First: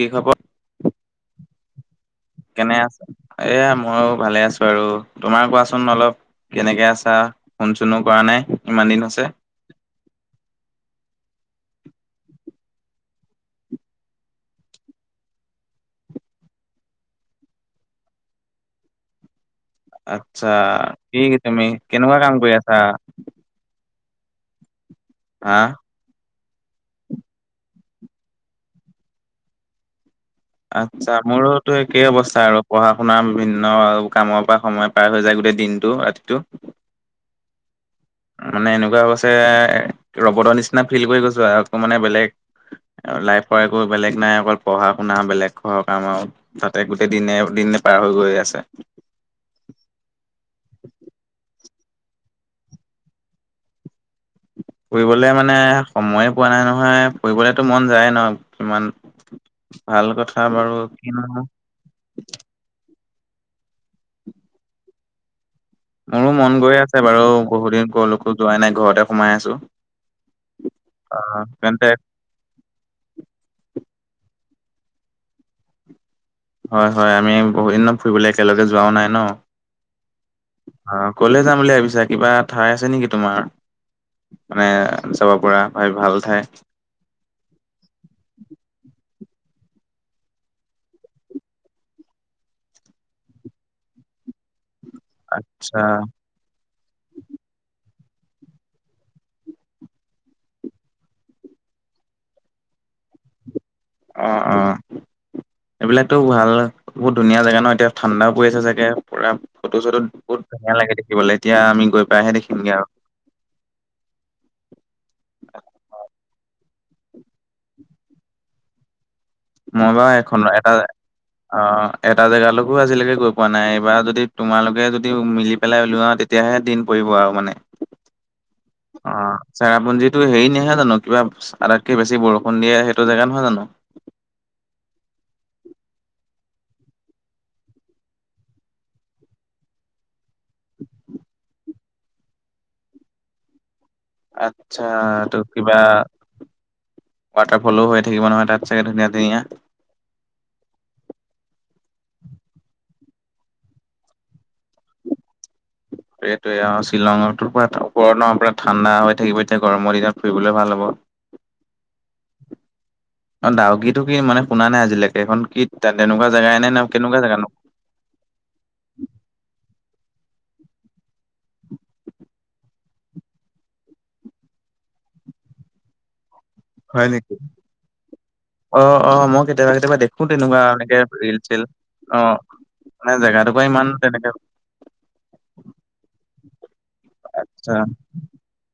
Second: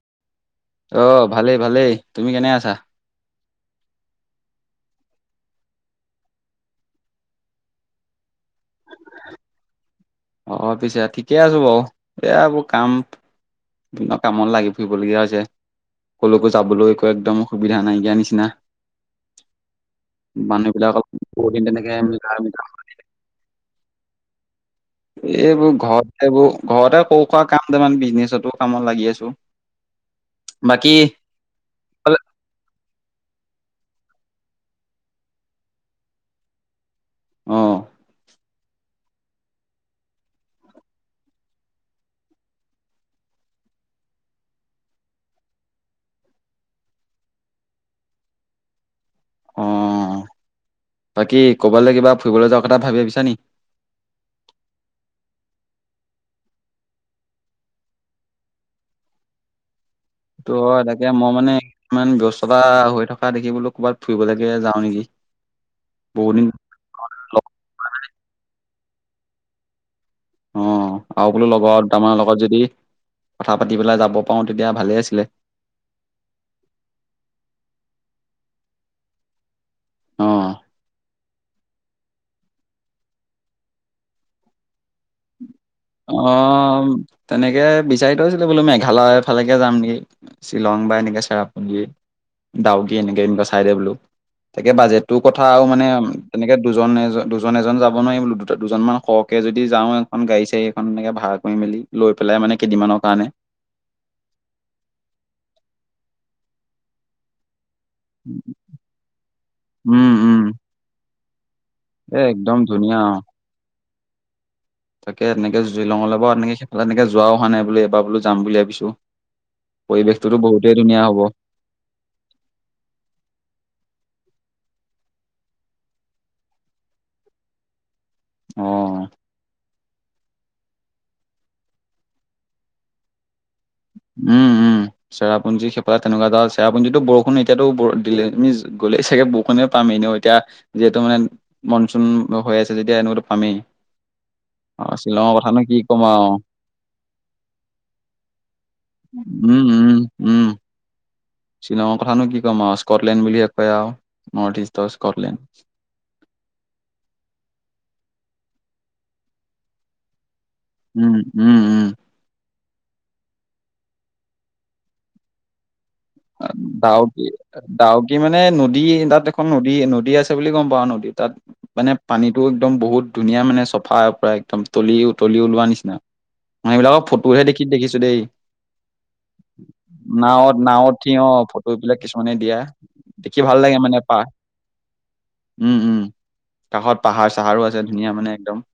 কি খবৰ? অ ভালেই ভালেই। তুমি আছা কেনে আছে এয়া ময়ো ভালে আছো আৰু তোমাৰ কোৱাচোন অলপ। কেনেকে আছা ফোন চুনো কৰা নাই ইমান দিন হৈছে। অ পিছে ঠিকে আছো বাৰু এয়া এবোৰ কাম বিম কামত লাগি ফুৰিবলগীয়া হৈছে। কলৈকো যাবলৈ একো একদম অসুবিধা নাইকিয়া নিচিনা। আচ্ছা মানুহবিলাকক কি বহুত তুমি দিন তেনেকে কেনেকুৱা কাম মিলাই কৰি মিলাখ আছা? হা এইবোৰ ঘৰতেবো ঘৰতে সৰু হোৱা কাম এটামান বিজনেচতো কামত লাগি আছো। বাকী আত্চ্ছা মোৰত তো একেই অৱস্থা আৰু পঢ়া শুনাৰ বিভিন্ন কামৰ পৰা সময় পাৰ হৈ যায় গোটেই দিনটো ৰাতিটো। অ। মানে এনেকুৱা হৈছে ৰবতৰ নিচিনা ফিল কৰি গৈছো আ একো মানে বেলেগ। লাইফৰ একো বেলেগ নাই অকল পঢ়া শুনা বেলেগ খ কাম আও। তাতে গোটেই দিনে দিনে পাৰ হৈ গৈ আছে। অ বাকী ক'বালে কিবা ফুৰিবলৈ যোৱাৰ কথা ভাবি ভাবিছা নি? ফুৰিবলৈ মানে সময় পোৱা নাই নহয় ফুৰিবলেতো মন যায় ন কিমান। ভাল কথা ত' বাৰু তাকে মই কিনো। মানে ইমান ব্যস্ততা হৈ থকা দেখি বোলো ক'ৰবাত ফুৰিবলৈকে যাওঁ নেকি? মোৰো বহুত দিন মন গৈ আছে বাৰু বহুতদিন কলৈকো যোৱাই নাই ঘৰতে সোমাই আছো। অ আও বোলো লগৰ দুটামানৰ লগত যদি কথা পাতি পেলাই যাব পাৰো তেতিয়া ভালে আছিলে। হয় হয় আমি বহুত দিনত ফুৰিবলৈ একেলগে যোৱাও নাই ন। অ ক'লে যাম বুলি ভাবিছা কিবা ঠাই আছে নেকি তোমাৰ মানে যাব পৰা। ভাই অ ভাল ঠাই তেনেকে বিচাৰি থৈছিলো বোলো মেঘালয় ফালেকে যাম নেকি শ্বিলং বা এনেকে চেৰাপুঞ্জী। ডাওকী এনেকে এনেকুৱা চাইদে বোলো তাকে বাজেটটোৰ কথা আৰু আচ্ছা মানে। তেনেকে দুজন এজন দুজন এজন যাব নোৱাৰি দু দুজনমান সৰহকে যদি যাওঁ এখন গাড়ী চাড়ী। এখন এনেকে ভাড়া কৰি মেলি লৈ পেলাই মানে কেইদিনমানৰ কাৰণে। অ অ এইবিলাকতো ভাল বহুত ধুনীয়া জেগা ন এতিয়া। ঠাণ্ডাও পৰি আছে চাগে পুৰা ফটো চটোত উম উম বহুত ধুনীয়া লাগে দেখিবলৈ এতিয়া আমি। গৈ এ পাই সে একদম দেখিমগে আও। ধুনীয়া অ তাকে এনেকে জিলঙলে বাও এ তেনেকে সেইফালে এনেকে যোৱাও হোৱা নাই বোলো এবাৰ বলো যাম বুলি ভাবিছো। মই বাৰু পৰিৱেশটোতো এখন এটা বহুতেই ধুনীয়া হ'ব। অ এটা জেগালৈকো আজিলৈকে গৈ পোৱা নাই এইবাৰ যদি তোমালোকে যদি মিলি পেলাই ওলোৱা তে- তেতিয়াহে দিন পৰিব আৰু মানে- অ চেৰাপুঞ্জীটো হেৰি নহয় জানো কিবা আটাইতকে বেছি বৰষুণ দিয়ে সেইটো জেগা নহয় জানো। উম উম চেৰাপুঞ্জী সেইফালে তেনেকুৱা জেগা চেৰাপুঞ্জটো বৰষুণ এতিয়াতো ব দিলে আমি গলে চাগে বৰষুণে পাম এনেও এতিয়া। যিহেতু মানে মনচুন হৈ আছে যেতিয়াটো এনেকুৱা পামেই অ আচ্ছা শ্বিলঙৰ তো কথানো কিবা কি ক'ম আও ৱাটাৰ ফলো হৈ থাকিব নহয় তাত চাগে ধুনীয়া ধুনীয়া উম উম শ্বিলঙৰ কথানো কি ক'ম আও স্কটলেণ্ড বুলি কয় আও নৰ্থ ইষ্টৰ স্কটলেণ্ড। এইটোয়ে আও শ্বিলঙৰটোৰ পৰা চাপৰ ন পৰা ঠাণ্ডা হৈ থাকিব এতিয়া গৰমৰ দিনত ফুৰিবলে ভাল হ'ব। উম উম উম। অ দাউকীটো কি মানে শুনা নাই আজিলৈকে এইখন কি? তাত এনেকুৱা জেগা এনে নে কেনেকুৱা ডাউকী জেগা নো। ডাউকী মানে নদী তাত এখন নদী নদী আছে বুলি গম পাওঁ নদী তাত। মানে পানীটো একদম বহুত ধুনীয়া মানে চফা পৰা একদম তলি তলিও ওলোৱা নিচিনা। [unintelligible] মানে সেইবিলাকৰ নেকি? ফটোহে দেখি দেখিছো দেই অ' অ' মই কেতিয়াবা কেতিয়াবা দেখো তেনেকুৱা নাৱত এনেকে নাৱত তি অ ৰিল চিল ফটোবিলাক অ' কিছুমানে দিয়া মানে দেখি জেগাটোকো ভাল লাগে ইমান মানে পাহ তেনেকে উম উম কাষত পাহাৰ চাহাৰো আচ্ছা আছে ধুনীয়া মানে একদম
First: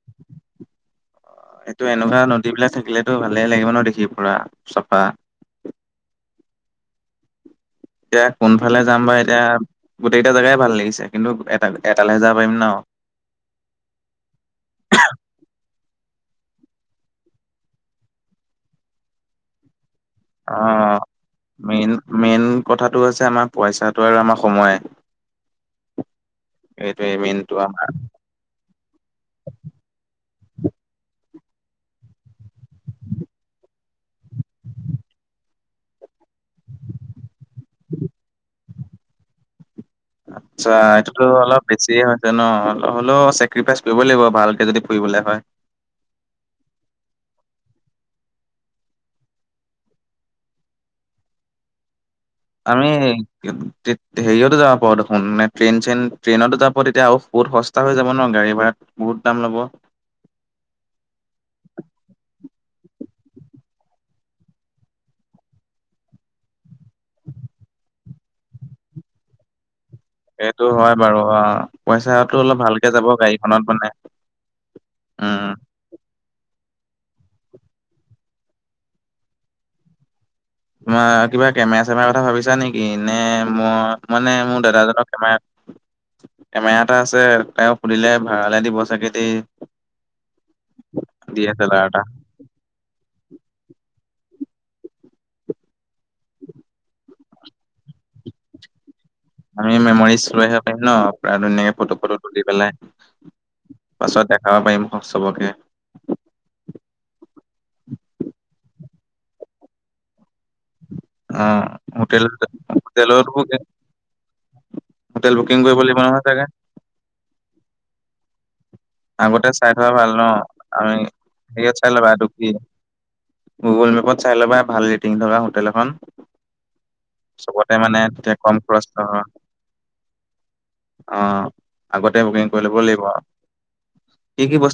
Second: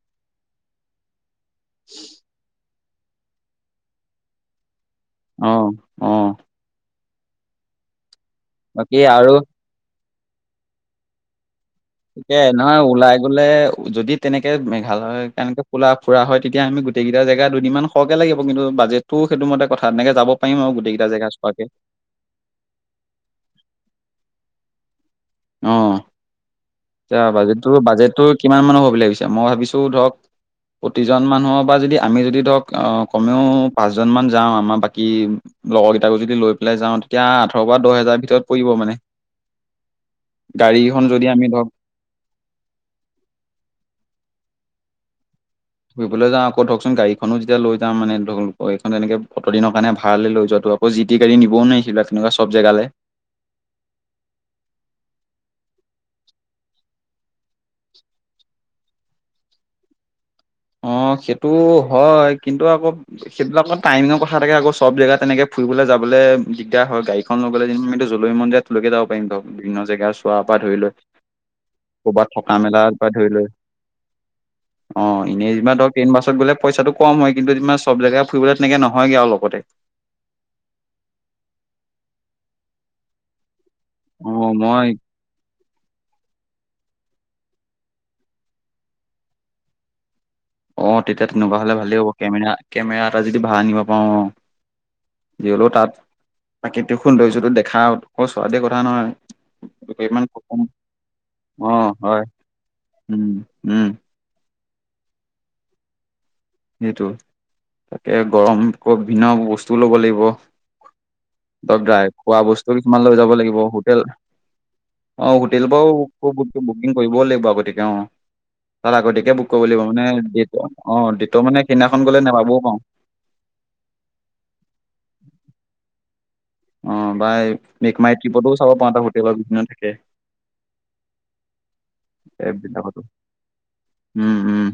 এইটো এনেকুৱা নদী বিলাক থাকিলেতো ভালে লাগিব ন দেখি পুৰা চাফা অ অ এতিয়া কোনফালে বাকী যাম বা আৰু এতিয়া গোটেইকেইটা জেগাই ভাল লাগিছে কিন্তু এটা এটালেহে যাব ঠিকে পাৰিম ন নহয় ওলাই গ'লে যদি তেনেকে মেঘালয় কেনেকে ফোলা ফুৰা হয় তেতিয়া আমি গোটেইকেইটা জেগা দুদিনমান সৰহকে লাগিব কিন্তু বাজেট তোৰ সেইটো মতে কথা এনেকে যাব অ পাৰিম আৰু গোটেইকেইটা জেগা চোৱাকে মেইন মেইন কথাটো হৈছে আমাৰ পইচাটো আৰু আমাৰ সময় অ এইটোৱে এয়া মেইনটো বাজেট আমাৰ বাজেটো কিমান মানৰ হ'ব বুলি ভাবিছে মই ভাবিছো ধৰক প্ৰতিজন মানুহৰ পৰা যদি আমি যদি ধৰক কমেও পাঁচজনমান যাওঁ আমাৰ বাকী লগৰ কেইটাকো যদি লৈ পেলাই যাওঁ তেতিয়া আঠৰ বা দহ হেজাৰ ভিতৰত পৰিব মানে আচ্ছা গাড়ীখন এইটোতো যদি আমি অলপ ধৰক বেছি হয় হৈছে ন অলপ হ'লেও চেক্ৰিফাইচ কৰিবই লাগিব ভালকে যদি ফুৰিবলে হয় ফুৰিবলৈ যাওঁ আকৌ ধৰকচোন গাড়ীখনো যেতিয়া লৈ যাম মানে ধৰক লোকৰ গাড়ীখন এনেকে অতদিনৰ কাৰণে ভাড়ালে লৈ যোৱাটো অ জিটি গাড়ী নিবও নোৱাৰি সেইবিলাকত তেনেকুৱা চব জেগালে আমি হেৰিয়তো যাব পাৰো দেখোন মে ট্ৰেইন চেইন ট্ৰেইনতো যাব পাৰোঁ তেতিয়া আও বহুত হস্ স্তা হৈ যাব ন গাড়ী ভাড়া বহুত দাম ল'ব অ সেইটো হয় কিন্তু আকৌ সেইবিলাকৰ টাইমিঙৰ কথা থাকে আকৌ চব জেগা তেনেকে ফুৰিবলৈ যাবলে দিগদাৰ হয় গাড়ীখন লৈ গ'লে যেনো জলৈমন য়ায তলৈকে যাব পাৰিম ধৰ বিভিন্ন জেগা চোৱাৰ পৰা সেইটো ধৰি হয় লৈ বাৰু অ পইচা ক'ৰবাত থকা অলপ মেলাৰ ভালকে পৰা যাব ধৰি লৈ গাড়ীখনত মানে! অ উম এনে ধৰক ট্ৰেইন বাছত গলে পইচাটো কম হয় কিন্তু তোমাৰ চব জেগাই ফুৰিবলে তেনেকে নহয়গে আৰু লগতে তোমাৰ কিবা কেমেৰা চেমেৰা কথা ভাবিছা নেকি নে মই অ মানে মোৰ মই দাদাজনক! [unintelligible] কেমেৰা এটা আছে তেওঁ সুধিলে ভাড়ালে দিব চাগে দেই। অ তেতিয়া ডি তেনেকুৱা এছ এল হ'লে আৰ ভালেই এটা হ'ব কেমেৰা কেমেৰা এটা যদি ভাড়া আনিব পাওঁ। যি হ'লেও তাত প্ৰাকৃতিক সৌন্দৰ্যটো দেখাও ছোৱাতোৱে কথা নহয়। আমি ইমান মেমৰিজ লৈ আহ পাৰিম ন অ ধুনীয়াকে ফটো ফটো হয় তুলি পেলাই উম উম পাছত দেখাব পাৰিম চবকে সেইটো তাকে গৰম ভিন্ন বস্তু ল'ব লাগিব। অ দাইৰেক হোটেল খোৱা বস্তু কিমান লৈ হোটেলতো যাব লাগিব হোটেল হোটেল অ বুকিং হোটেলৰ কৰিব বাওঁ লাগিব নহয় চাগে বুকিং কৰিবও লাগিব আগতীয়াকে অঁ। তাত আগতীয়াকে আগতে বুক কৰিব চাই লাগিব থোৱা ভাল ন মানে দি আমি অঁ দেত মানে হেৰিয়ত চাই সেইদিনাখন ল'বা গ'লে এইটো কি নোপাবও পাওঁ। গুগল মেপত চাই ল'বা ভাল ৰেটিং থকা হোটেল এখন। অঁ বাই চবতে মানে মেকমাই তেতিয়া ট্ৰিপতো কম চাব খৰচ পাৰো তাত নহয় হোটেলত বুকিংত থাকে। অ আগতে বুকিং এপ কৰি ল'ব বিলাকতো লাগিব আৰু! উম উম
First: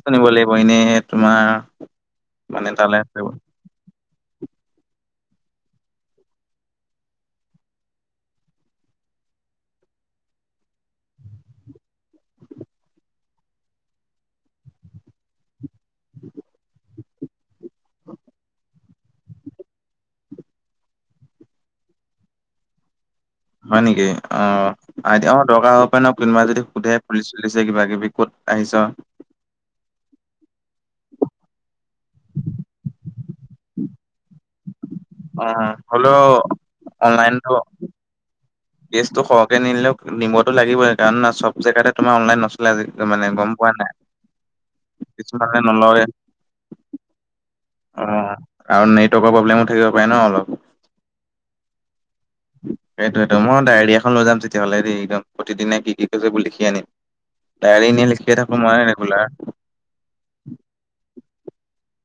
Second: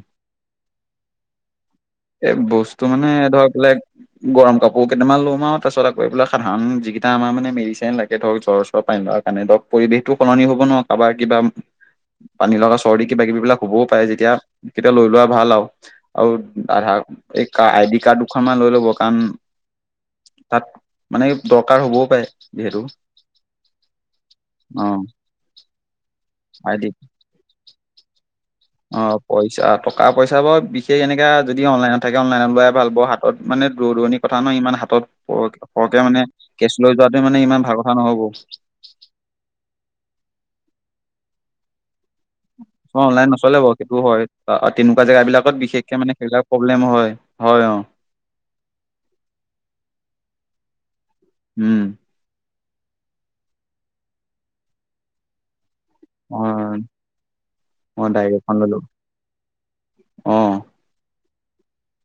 এনেই তোমাৰ এই বস্তু মানে ধৰক বলেগ গৰম কাপোৰ কেইটামান ল'ম আৰু তাৰপাছত আকৌ কাৰন যিকেইটা আমাৰ মান মেডিচিন লাগে ধৰক জ্বৰ চৰ পানী লগা কাৰণে ধৰ পৰিৱেশটো সলনি হ'ব ন। কাৰোবাৰ কিবা পানী লগা চৰ্দি কিবা কিবি বিলাক হ'বও পাৰে যেতিয়া এই কেইটা লৈ লোৱা ভাল আৰু আৰু আধা। এই আইডি কাৰ্ড দুখনমান লৈ ল'ব কাৰণ তাত মানে দৰকাৰ হ'বও পাৰে যিহেতু। হয় নেকি অ আইদি দৰকাৰ হ'ব পাৰে কোনোবা যদি সোধে পুলিছ চুলিছে কিবা কিবি ক'ত আহিছ অঁ পইচা টকা পইচা বৰ বিশেষ এনেকা যদি অনলাইনত থাকে অনলাইনত লাই ভাল হ হাতত মানে দূৰ দূৰণি কথা নহয় ইমান হাতত পৰ অ', সৰহকে মানে হ'লেও কেচ লৈ যোৱাটো মানে ইমান ভাল কথা নহ'ব। কেছ সহকে নিলেও নিবতো লাগিবই কাৰণ চব জেগাতে তোমাৰ অনলাইন নহয় অ অনলাইন নচলে বাৰু সেইটো হয় তেনেকুৱা জেগা কিছুমানে বিলাকত বিশেষকে নলয় মানে সেইবিলাক প্ৰব্লেম হয় অ। অ আৰু নেটৱৰ্কৰ প্ৰব্লেমো থাকিব পাৰে ন অলপ। উম সেইটোয়েটো মই ডায়েৰিয়া খন লৈ যাম তেতিয়াহ'লে দেই একদম প্ৰতিদিনে কি অ কি লিখি আনিম মই ডায়েৰী ডায়েৰী লিখিয়ে এখন থাকো ললো মই ৰেগুলাৰ। অ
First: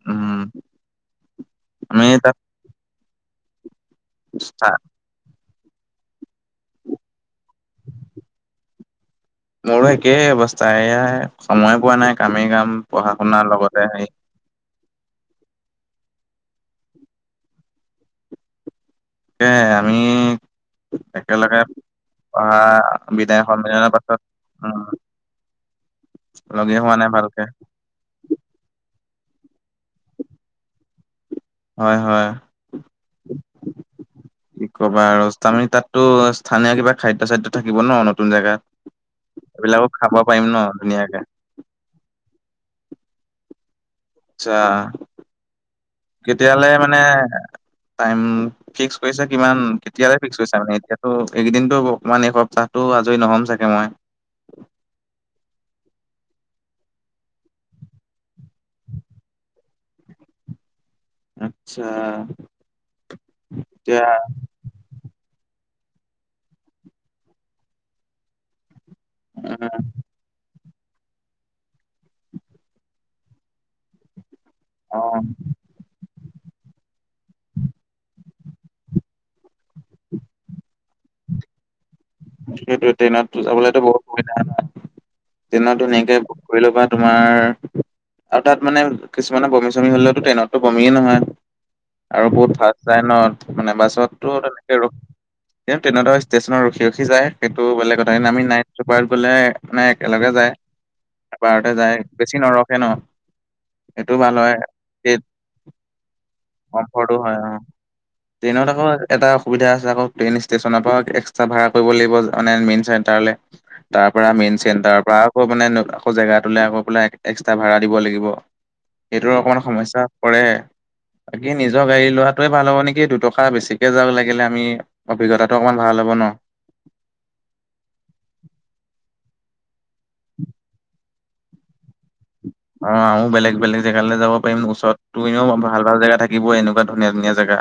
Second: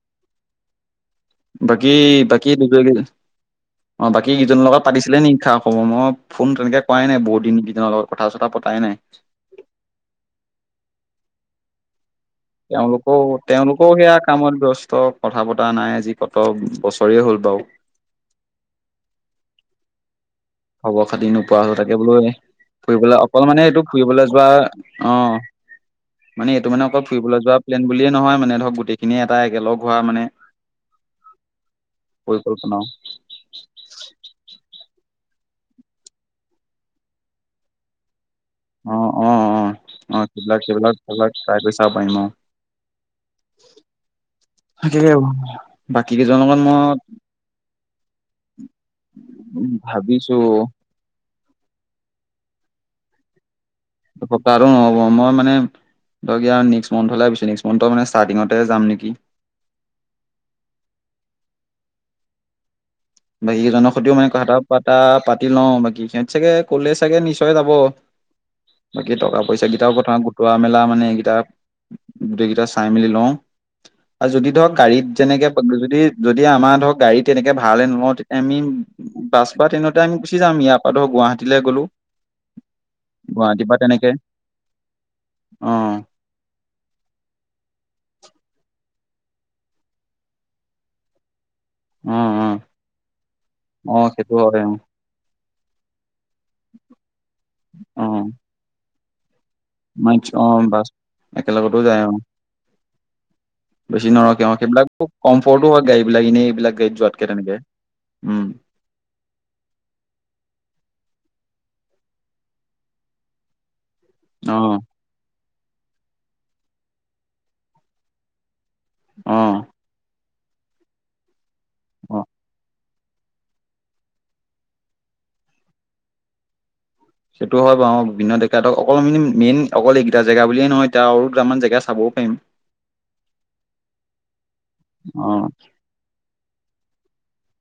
উম। বাকী আমি তাত বাকী দুজন অ বাকী কেইজনৰ লগত চা- পাতিছো। হ'ব মই ফোন তেনেকে কৰাই নাই বহুদিন ক ইকিজনৰ লগত কথা চথা পতাই নাই। মোৰো একেই অৱস্থা এয়াই সময় পোৱা নাই কামেই কাম তেওঁলোকো পঢ়া শুনাৰ তেওঁলোকও লগতে হ সেয়া কামত ব্যস্ত কথা বতা নাই আজি কত বছৰে হ'ল বাৰু এ আমি খবৰ খাতি নোপোৱা একেলগে হৈ তাকে বোলো পঢ়া ফুৰিবলে বিদায় অকল মানে এইটো সন্মিলনৰ পাছত ফুৰিবলৈ যোৱা উম অ মানে এইটো লগেই মানে হোৱা অকল নাই ভালকে ফুৰিবলৈ যোৱা প্লেন বুলিয়ে নহয় মানে ধৰক গোটেইখিনিয়ে এটা একেলগ হোৱা মানে হয় হয়। পৰিকল্পনা কি ক'বা আৰু ষ্টতামি তাতো স্থানীয় কিবা খাদ্য চাদ্য থাকিব ন নতুন জেগাত? অ অ এইবিলাকো খাব পাৰিম ন ধুনীয়াকে? তাই কৰি চাব পাৰিম আওঁ। আচ্ছা তাকে বাকী কেইজনৰ লগত কেতিয়ালে মানে মই টাইম ফিক্স কৰিছা কিমান কেতিয়ালে ভাবিছো ফিক্স কৰিছা মানে এতি তো এইকেইদিনতো অকমান এই সপ্তাহটো আজৰি নহ'ম চাগে মই। সপ্তাহটো নহ'ব। মই মানে ধৰক এই নেক্স মান্থলে ভাবিছো। নেক্স মান্থৰ মানে ষ্টাৰ্টিঙত তাতে যাম নেকি। আচ্ছা। বাকী কেইজনৰ এতিয়া সতেও মানে কথা এটা পাতা পাতি লওঁ। বাকী সিহঁত চাগে কলে চাগে নিশ্চয় যাব। বাকী টকা-পইচা কেইটাও কথা গোটোৱা মেলা মানে এইকেইটা গোটেই কেইটা চাই মেলি লওঁ। আৰু যদি ধৰক, আহ, অ গাড়ীত যেনেকে যদি- যদি আমাৰ ধৰক গাড়ী তেনেকে ভালে অ' তো এমিম- বাছ বা ট্ৰেইনতে আমি গুচি যাম। ইয়াৰ পৰা ধৰ গুৱাহাটীলৈ গ'লো। সেইটোৱে। ট্ৰেইনততো গুৱাহাটীৰ পৰা যাবলেতো বৰু তেনেকে সুবিধা হয়। অ ট্ৰেইনতো এনেকে কৰি লব পাৰা তোমাৰ আৰু তাত মানে কিছুমানে বমি-চমি হ'লেওতো ট্ৰেইনতটো বমিয়ে নহয়। অ আৰু অ বহুত ভাল চাই নত মানে অ সেইটো বাছতো হয় অ তেনেকে ৰ- কি তেনদৰে ষ্টেচনৰ ৰখি - ৰখি যায়, সেইটো বেলেগ অ কথা। আমি নাইট চুপাৰত গ'লে মানে মান একেলগে অ যায়, বাছ এবাৰতে একেলগতো যায়, অ বেছি নৰখে ন'। বেছি সেইটো ভাল নৰখে হয় অ' সেইবিলাকো কমফৰ্টো হয় গাড়ীবিলাক, এনে এইবিলাক গড়ী যোৱাতকৈ তেনেকে। উম টেইনত আকো এটা অসুবিধা আছে আকৌ, ট্ৰেইন ষ্টেচনৰ পৰা এক্সট্ৰা ভাড়া কৰিব লাগিব মানে মেইন চেণ্টাৰলে। তাৰপৰা মেইন অ চেণ্টাৰৰ পৰা আকৌ মানে ন- আকৌ জেগাটোলে আকৌ বোলে এক্সট্ৰা ভাড়া দিব লাগিব। সেইটোৰ অ অকমান সমস্যা পৰে। বাকী নিজৰ গাড়ী অ লোৱাটোৱে ভাল হ'ব নেকি দুট কাৰণ বেছিকে যা লাগিলে আমি অভিজ্ঞতাটো অকমান ভাল হ'ব ন'। সেইটো হয় বাৰু। বিভিন্ন ডেকাতো অকল আমি মেইন- অকল এইকেইটা জেগা বুলিয়ে নহয়, তিয়া আৰু দুটামান জেগা চাবও পাৰিম অ' আও বেলেগ - বেলেগ জেগালৈ যাব পাৰিম ওচৰতো অ এনেও ভাল ভাল জেগা থাকিব এনেকা, ধুনীয়া - ধুনীয়া জেগা।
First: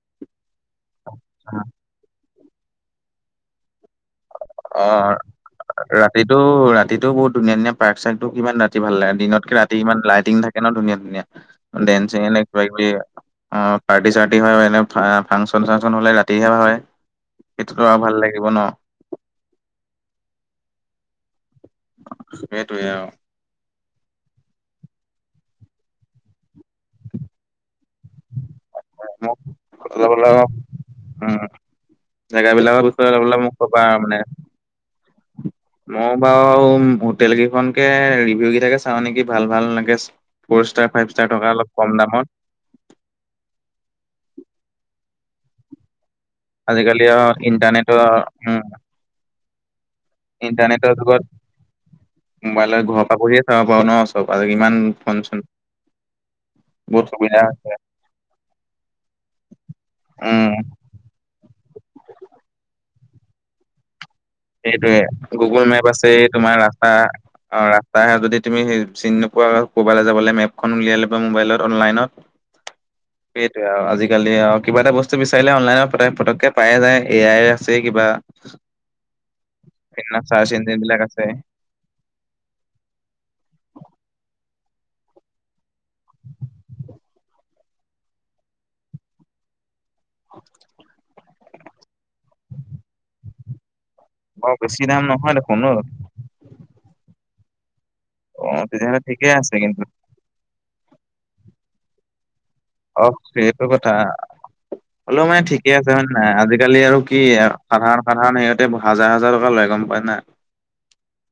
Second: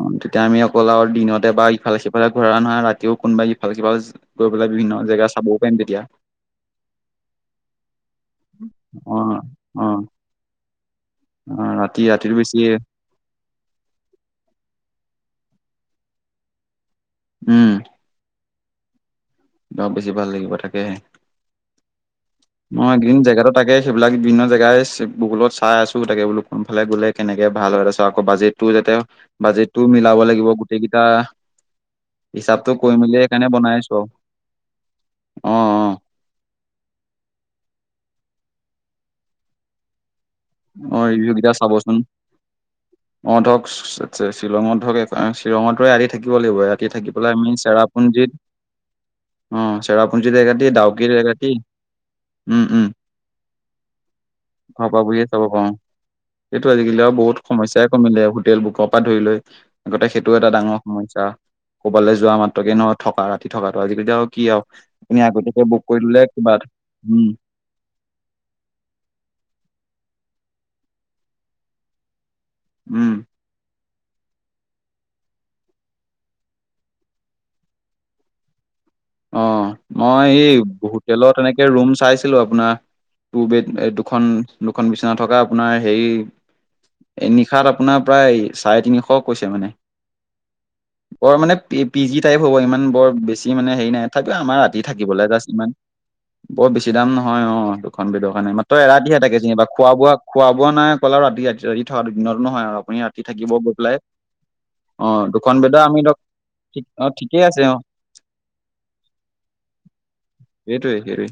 অ' তেতিয়া আমি অকল আৰু দিনতে বা ইফালে সিফালে ঘুৰা নহয়, ৰাতিও কোনোবা ইফালে সিফালে ন' অ বিভিন্ন জেগা চাব। ৰাতিটো- ৰাতিটো বহুত ধুনীয়া - ধুনীয়া পাৰ্ক চাৰ্কটো ইমান ৰাতি ভাল অ লাগে। দিনতকে ৰাতি অ ইমান লাইটিং থাকে কেনে ধুনীয়া - ধুনীয়া। অ ৰাতি দেনছেন ৰাতিটো এনে বেছি কিবাকিবি অ' পাৰ্টি - চাৰ্টি হয়, এনে ফা- ফাংচন - চাংচন হ'লে ৰাতিহে হয়। উম সেইটোতো আৰু ভাল লাগিব ন'। অ' বেছি ভাল লাগিব তাকেহে। সেইটোয়ে মই এইকেইদিন আৰু জেগাটোত তাকে, সেইবিলাক বিভিন্ন জেগাই চ- গুগুলত চাই আছোঁ। তাকে বোলো কোনফালে গ'লে কেনেকে ভাল হয়। তাছত আকৌ বাজেট টো যাতে- মোক বাজেটটো অলপ মিলাব অলপ লাগিব গোটেইগিটা উম হিচাপটো জেগাবিলাকৰ বিষয়ে কৰি-মেলি অলপ অলপ সেইকাৰণে মোক বনাই ক'বা আছোঁ আৰু। অ'। মই বাৰু হোটেল কেইখনকে ৰিভিউ কেইটাকে চাওঁ নেকি ভাল - ভাল এনেকে ফ'ৰ ষ্টাৰ, অ অ ফাইভ ৰিভিউ ষ্টাৰ কেইটা থকা অলপ চাবচোন কম দামত। অ' ধৰক ছ- শ্বিলঙত ধৰক শ্বিলঙতো এৰাতি থাক থাকিব লাগিব। এৰাতি আজিকালি থাকি আৰু পেলাই আমি ইণ্টাৰনেটৰ চেৰাপুঞ্জিত উম অ' চেৰাাপুঞজিত একৰাতি, ইণ্টাৰনেটৰ দাউকিত যুগত একৰাতি মোবাইলৰ ঘৰ পা পঢ়িয়ে চাব পাৰোঁ ন', চব আজি ইমান ফন চাব কওঁ। এইটো আজিকালি আৰু বহুত হৈছে সমস্যাই কমিলে। হোটেল বুকৰ পৰা ধৰি লৈ। আগতে সেইটো উম এটা ডাঙৰ সমস্যা। ক'বালৈ যোৱা মাত্ৰকে নহ থকা ৰাতি থকাটো। আজিকালিতো সেইটোৱে। গুগল মেপ আছে, কিবা তোমাৰ এটা ৰাস্তা উম অ' ৰাস্তা হেৰাই যদি তুমি হেই চিনি নোপোৱা, ক'ৰবালৈ যাবলৈ মেপখন উলিয়াই লবা মোবাইলত অনলাইনত। উম। সেইটোৱে আৰু, আজিকালি আও কিবা এটা বস্তু বিচাৰিলে অনলাইনত পতে - পতককে পায়ে যায়, এ আই আছে কিবা। অ' সেইদিনা মই চাৰ্চ এই ইঞ্জিন বিলাক আছে হোটেলত এনেকে ৰুম চাইছিলো আপোনাৰ। টু বেড- এ দুখন - দুখন বিচনা থকা আপোনাৰ হেৰি এ নিশাত আপোনাৰ প্ৰায় চাৰে তিনিশ কৈছে মানে [unintelligible] বৰ মানে পি পি জি টাইপ হ'ব ইমান বৰ বেছি মানে হেৰি নাই তথাপিও বৰ আমাৰ ৰাতি বেছি দাম থাকিবলে নহয় যাষ্ট দেখোন ন ইমান বৰ বেছি দাম নহয় অ দুখন বেডৰ অ কাৰনে মাত্ৰ তেতিয়াহ'লে এৰাতিহে ঠিকে তাকে আছে যেনিবা কিন্তু খোৱা বোৱা খোৱা বোৱা নাই অক'ল আৰু ৰাতি ৰাতি ৰাতি থকাটো দিনতো নহয় আৰু আপুনি অ ৰাতি থাকিব সেইটো গৈ কথা পেলাই অ হলও মানে দুখন ঠিকে বেডৰ আছে আমি হয় নে ধৰক নাই আজিকালি ঠিক আৰু অ কি ঠিকেই আছে অ সাধাৰণ সাধাৰণ হেঅ তে হাজাৰ হাজাৰ টকা লয় গম পায় নাই সেইটোৱে সেইটোৱে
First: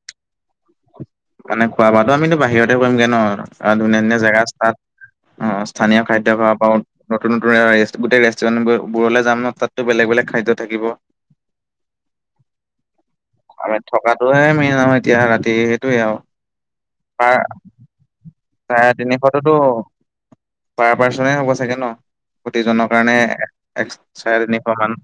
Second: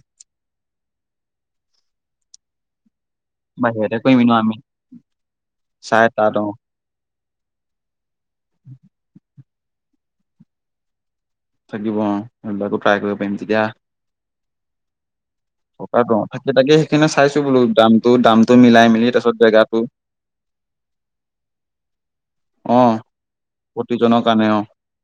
মানে খোৱা বোৱাতো আমি নো বাহিৰতে কৰিমগে ন আৰু বাহিৰতে ধুনীয়া কৰিম ধুনীয়া ন জেগা আমি চাত আহ স্থানীয় চাই তাত খাদ্য অ খাব পা-অ নতুন নতুন এ গোটেই ৰেষ্টুৰেণ্ট বু বুৰলে যাম ন তাততো বেলেগ বেলেগ খাদ্য থাকিব থাকিব অ সেইবিলাকো ট্ৰাই কৰিব পাৰিম তেতিয়া আৰু ইয়াত থকাটোহে মেইন আৰু এতিয়া ৰাতি সেইটোৱে থকাতো আৰু তাকে তাকে সেইখিনি পাৰ চাইছো বোলো দামটো দামটো মিলাই চাৰে মেলি তাৰছত তিনিশটোতো জেগাটো পাৰ পাৰ্চনে হ'ব চাগে ন অ প্ৰতিজনৰ কাৰণে এক চাৰে তিনিশ মান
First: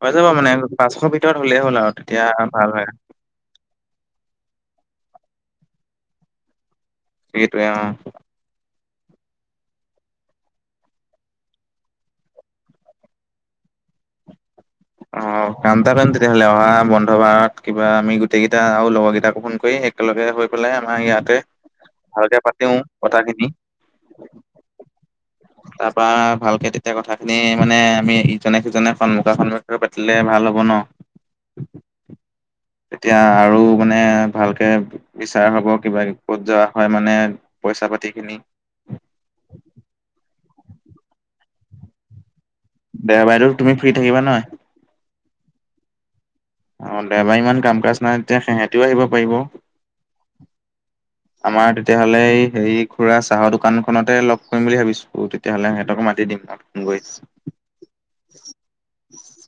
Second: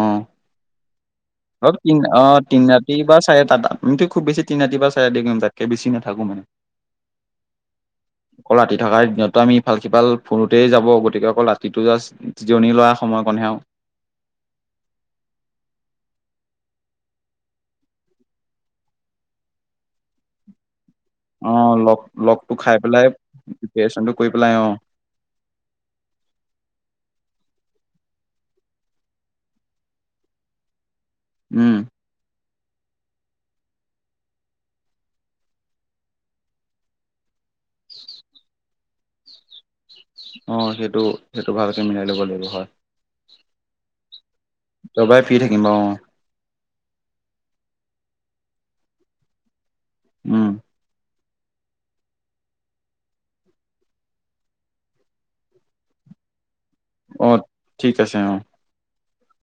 অঁ, নাই পাঁচশ ভিতৰত হ'লে অ তিন অ তিন ৰাতি বা চাৰে তাত অ আমিটো খুব বেছি তিনৰাতি বা চাৰি ৰাতি কৰিম তাতকে বেছি নাথাকো মানে সেইটোৱে অ অকল ৰাতি থকাৰ দিনত তো আমি ভাল সিফাল ফুৰোতেই যাব গতিকে অকল ৰাতিটো জাষ্ট জি জিৰণি লোৱা সময়কণহে আও অ অ কাম এটা কৰিম তেতিয়াহ'লে অহা বন্ধ বাৰত কিবা আমি গোটেই কেইটা আৰু লগৰ কেইটাকো ফোন কৰি হে একেলগে হৈ পেলাই আমাৰ ইয়াতে অ লগ ভালকে লগটো পাতিও খাই পেলাই কথাখিনি প্ৰিপেৰেচনটো কৰি পেলাই অ তাৰ পা ভালকে তেতিয়া কথা খিনি মানে আমি ইজনে সিজনে সন্মুখা সন্মুখী ৰো পাতিলে ভাল হ'ব ন উম তেতিয়া আৰু মানে ভালকে বিচাৰ হব কিবা ক'ত যোৱা হয় মানে পইচা পাতি খিনি অ সেইটো সেইটো ভালকে মিলাই ল'ব লাগিব হয়। দেওবাইদেউ তুমি ফ্ৰী থাকিবা নাই দেওবাৰে ফ্ৰি থাকিম অ অ দেওবাৰ ইমান কাম কাজ নাই তেতিয়া সিহঁতিও আহিব পাৰিব। উম। [inaudible] আমাৰ তেতিয়াহ'লে এ হেৰি খুৰা চাহৰ দোকানখনতে লগ কৰিম বুলি ভাবিছো তেতিয়াহ'লে সিহঁতক মাতি দিম মই ফোন কৰি। অঁ ঠিক আছে অঁ